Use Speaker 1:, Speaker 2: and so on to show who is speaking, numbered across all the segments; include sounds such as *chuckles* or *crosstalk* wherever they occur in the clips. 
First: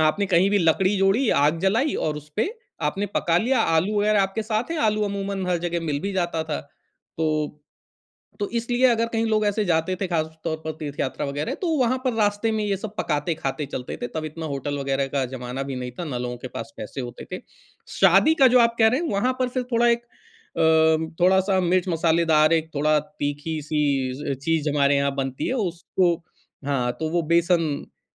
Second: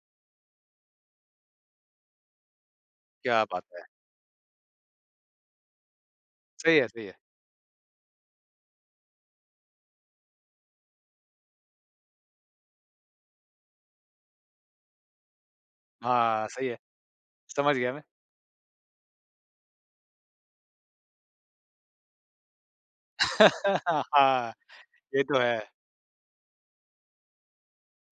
Speaker 1: आपने कहीं भी लकड़ी जोड़ी, आग जलाई और उसपे आपने पका
Speaker 2: क्या
Speaker 1: लिया,
Speaker 2: बात है।
Speaker 1: आलू वग़ैरह आपके साथ हैं, आलू अमूमन हर जगह मिल भी जाता था।
Speaker 2: सही है सही है।
Speaker 1: तो तो इसलिए अगर कहीं लोग ऐसे जाते थे ख़ास तौर पर तीर्थयात्रा वग़ैरह, तो वहाँ पर रास्ते में ये सब पकाते-खाते चलते थे, तब इतना होटल वग़ैरह का जमाना भी नहीं था ना लोगों
Speaker 2: हाँ,
Speaker 1: के
Speaker 2: सही
Speaker 1: पास
Speaker 2: है।
Speaker 1: पैसे होते थे।
Speaker 2: समझ गया मैं।
Speaker 1: शादी का जो आप कह रहे हैं, वहाँ पर फिर थोड़ा एक अ, थोड़ा-सा मिर्च-मसालेदार एक थोड़ा तीखी-सी
Speaker 2: हाँ,
Speaker 1: चीज़ हमारे यहाँ
Speaker 2: ये तो
Speaker 1: बनती है
Speaker 2: है।
Speaker 1: उसको हाँ, तो वो बेसन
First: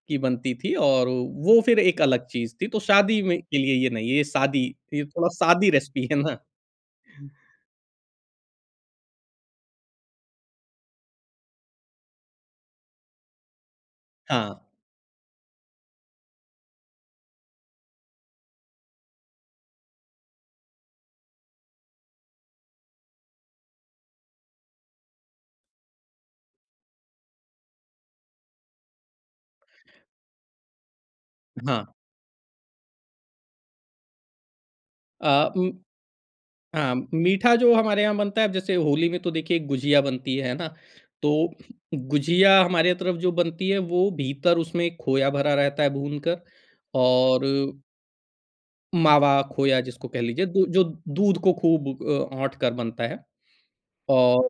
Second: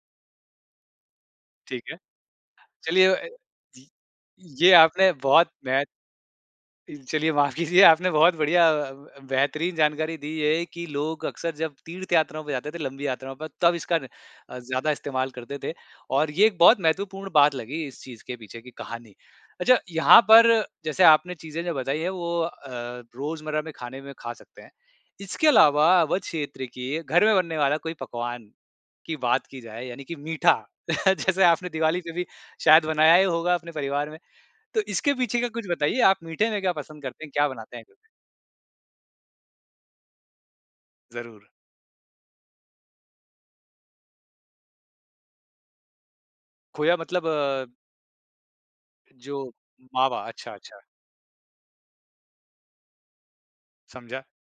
Speaker 1: की बनती थी और अ वो फिर
Speaker 2: ठीक है।
Speaker 1: एक अलग चीज़ थी तो
Speaker 2: चलिए
Speaker 1: शादी
Speaker 2: अ,
Speaker 1: में के लिए
Speaker 2: ज
Speaker 1: ये नहीं, ये शादी
Speaker 2: ये
Speaker 1: ये
Speaker 2: आपने
Speaker 1: थोड़ा
Speaker 2: बहुत
Speaker 1: सादी
Speaker 2: महत्
Speaker 1: रेसिपी है ना।
Speaker 2: इल चलिए माफ़ कीजिए आपने बहुत बढ़िया अ, ब बेहतरीन जानकारी दी है कि लोग अक्सर जब तीर्थ यात्राओं पे जाते थे, लंबी यात्राओं पर, तब इसका न अ,
Speaker 1: हाँ।
Speaker 2: ज़्यादा इस्तेमाल करते थे और ये एक बहुत महत्वपूर्ण बात लगी, इस चीज़ के पीछे की कहानी। अच्छा यहाँ पर जैसे आपने चीज़ें जो बताई हैं, वो अ, रोज़मर्रा में खाने में खा सकते हैं। इसके अलावा अवध क्षेत्र के, घर में बनने वाला कोई पकवान की बात की जाए यानि कि मीठा जैसे आपने
Speaker 1: हाँ।
Speaker 2: दिवाली पे भी शायद बनाया ही होगा अपने परिवार में। तो इसके पीछे का
Speaker 1: अ,
Speaker 2: कुछ
Speaker 1: उ,
Speaker 2: बताइए आप मीठे में क्या
Speaker 1: हाँ.
Speaker 2: पसंद करते हैं, क्या
Speaker 1: मीठा जो
Speaker 2: बनाते हैं
Speaker 1: हमारे
Speaker 2: कुछ?
Speaker 1: यहाँ बनता है अब जैसे होली में तो देखिए गुझिया बनती है ना,
Speaker 2: ज़रूर।
Speaker 1: तो गुझिया हमारे तरफ जो बनती है वो भीतर उसमें खोया भरा रहता है भूनकर
Speaker 2: खोया मतलब?
Speaker 1: और मावा
Speaker 2: जो,
Speaker 1: खोया जिसको कह
Speaker 2: मावा।
Speaker 1: लीजिए
Speaker 2: अच्छा,
Speaker 1: द
Speaker 2: अच्छा।
Speaker 1: जो दूध को खूब अ, औंठ कर बनता है
Speaker 2: समझा।
Speaker 1: और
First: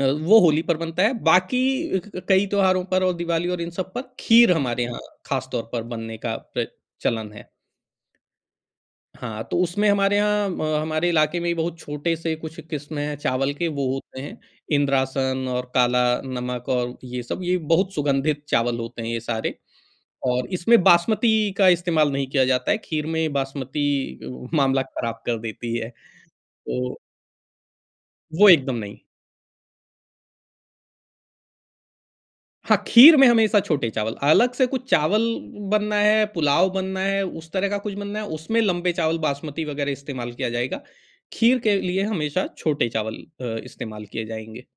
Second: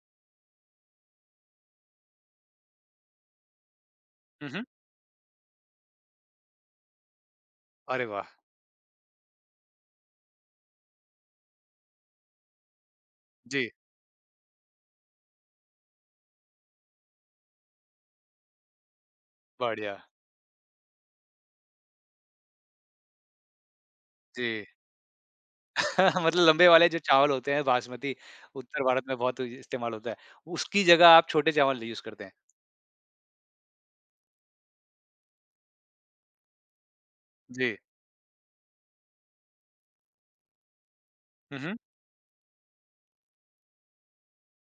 Speaker 1: अ, वो होली पर बनता है, बाकी क क, कई त्यौहारों पर और दिवाली और इन सब पर,
Speaker 2: हुँ,
Speaker 1: खीर
Speaker 2: हुँ।
Speaker 1: हमारे यहाँ ख़ास तौर पर बनने का प्रच चलन है।
Speaker 2: अरे वाह!
Speaker 1: हाँ, तो उसमें हमारे यहाँ अ, हमारे इलाके में बहुत छोटे-से कुछ किस्में हैं, चावल के,
Speaker 2: जी।
Speaker 1: वो होते हैं, इंद्रासन और काला नमक और ये सब ये बहुत सुगंधित चावल होते हैं ये सारे
Speaker 2: बढ़िया।
Speaker 1: और इसमें बासमती का इस्तेमाल नहीं किया जाता है, खीर में बासमती
Speaker 2: जी।
Speaker 1: मामला ख़राब कर देती है।
Speaker 2: *chuckles* मतलब लम्बे वाले
Speaker 1: तो
Speaker 2: जो चावल होते हैं, बासमती,
Speaker 1: वो एकदम
Speaker 2: उत्तर
Speaker 1: नहीं।
Speaker 2: भारत में बहुत इ इस्तेमाल होता है। उसकी जगह आप छोटे चावल यूज़ करते हैं।
Speaker 1: हाँ, खीर में हमेशा छोटे चावल, अलग से कुछ चावल बनना है, पुलाव बनना है, उस तरह
Speaker 2: जी।
Speaker 1: का कुछ बनना है उसमें लंबे चावल, बासमती वग़ैरह इस्तेमाल किया जाएगा। खीर
Speaker 2: हुँ, हुँ।
Speaker 1: के लिए हमेशा छोटे चावल अ, इस्तेमाल किए जाएँगे।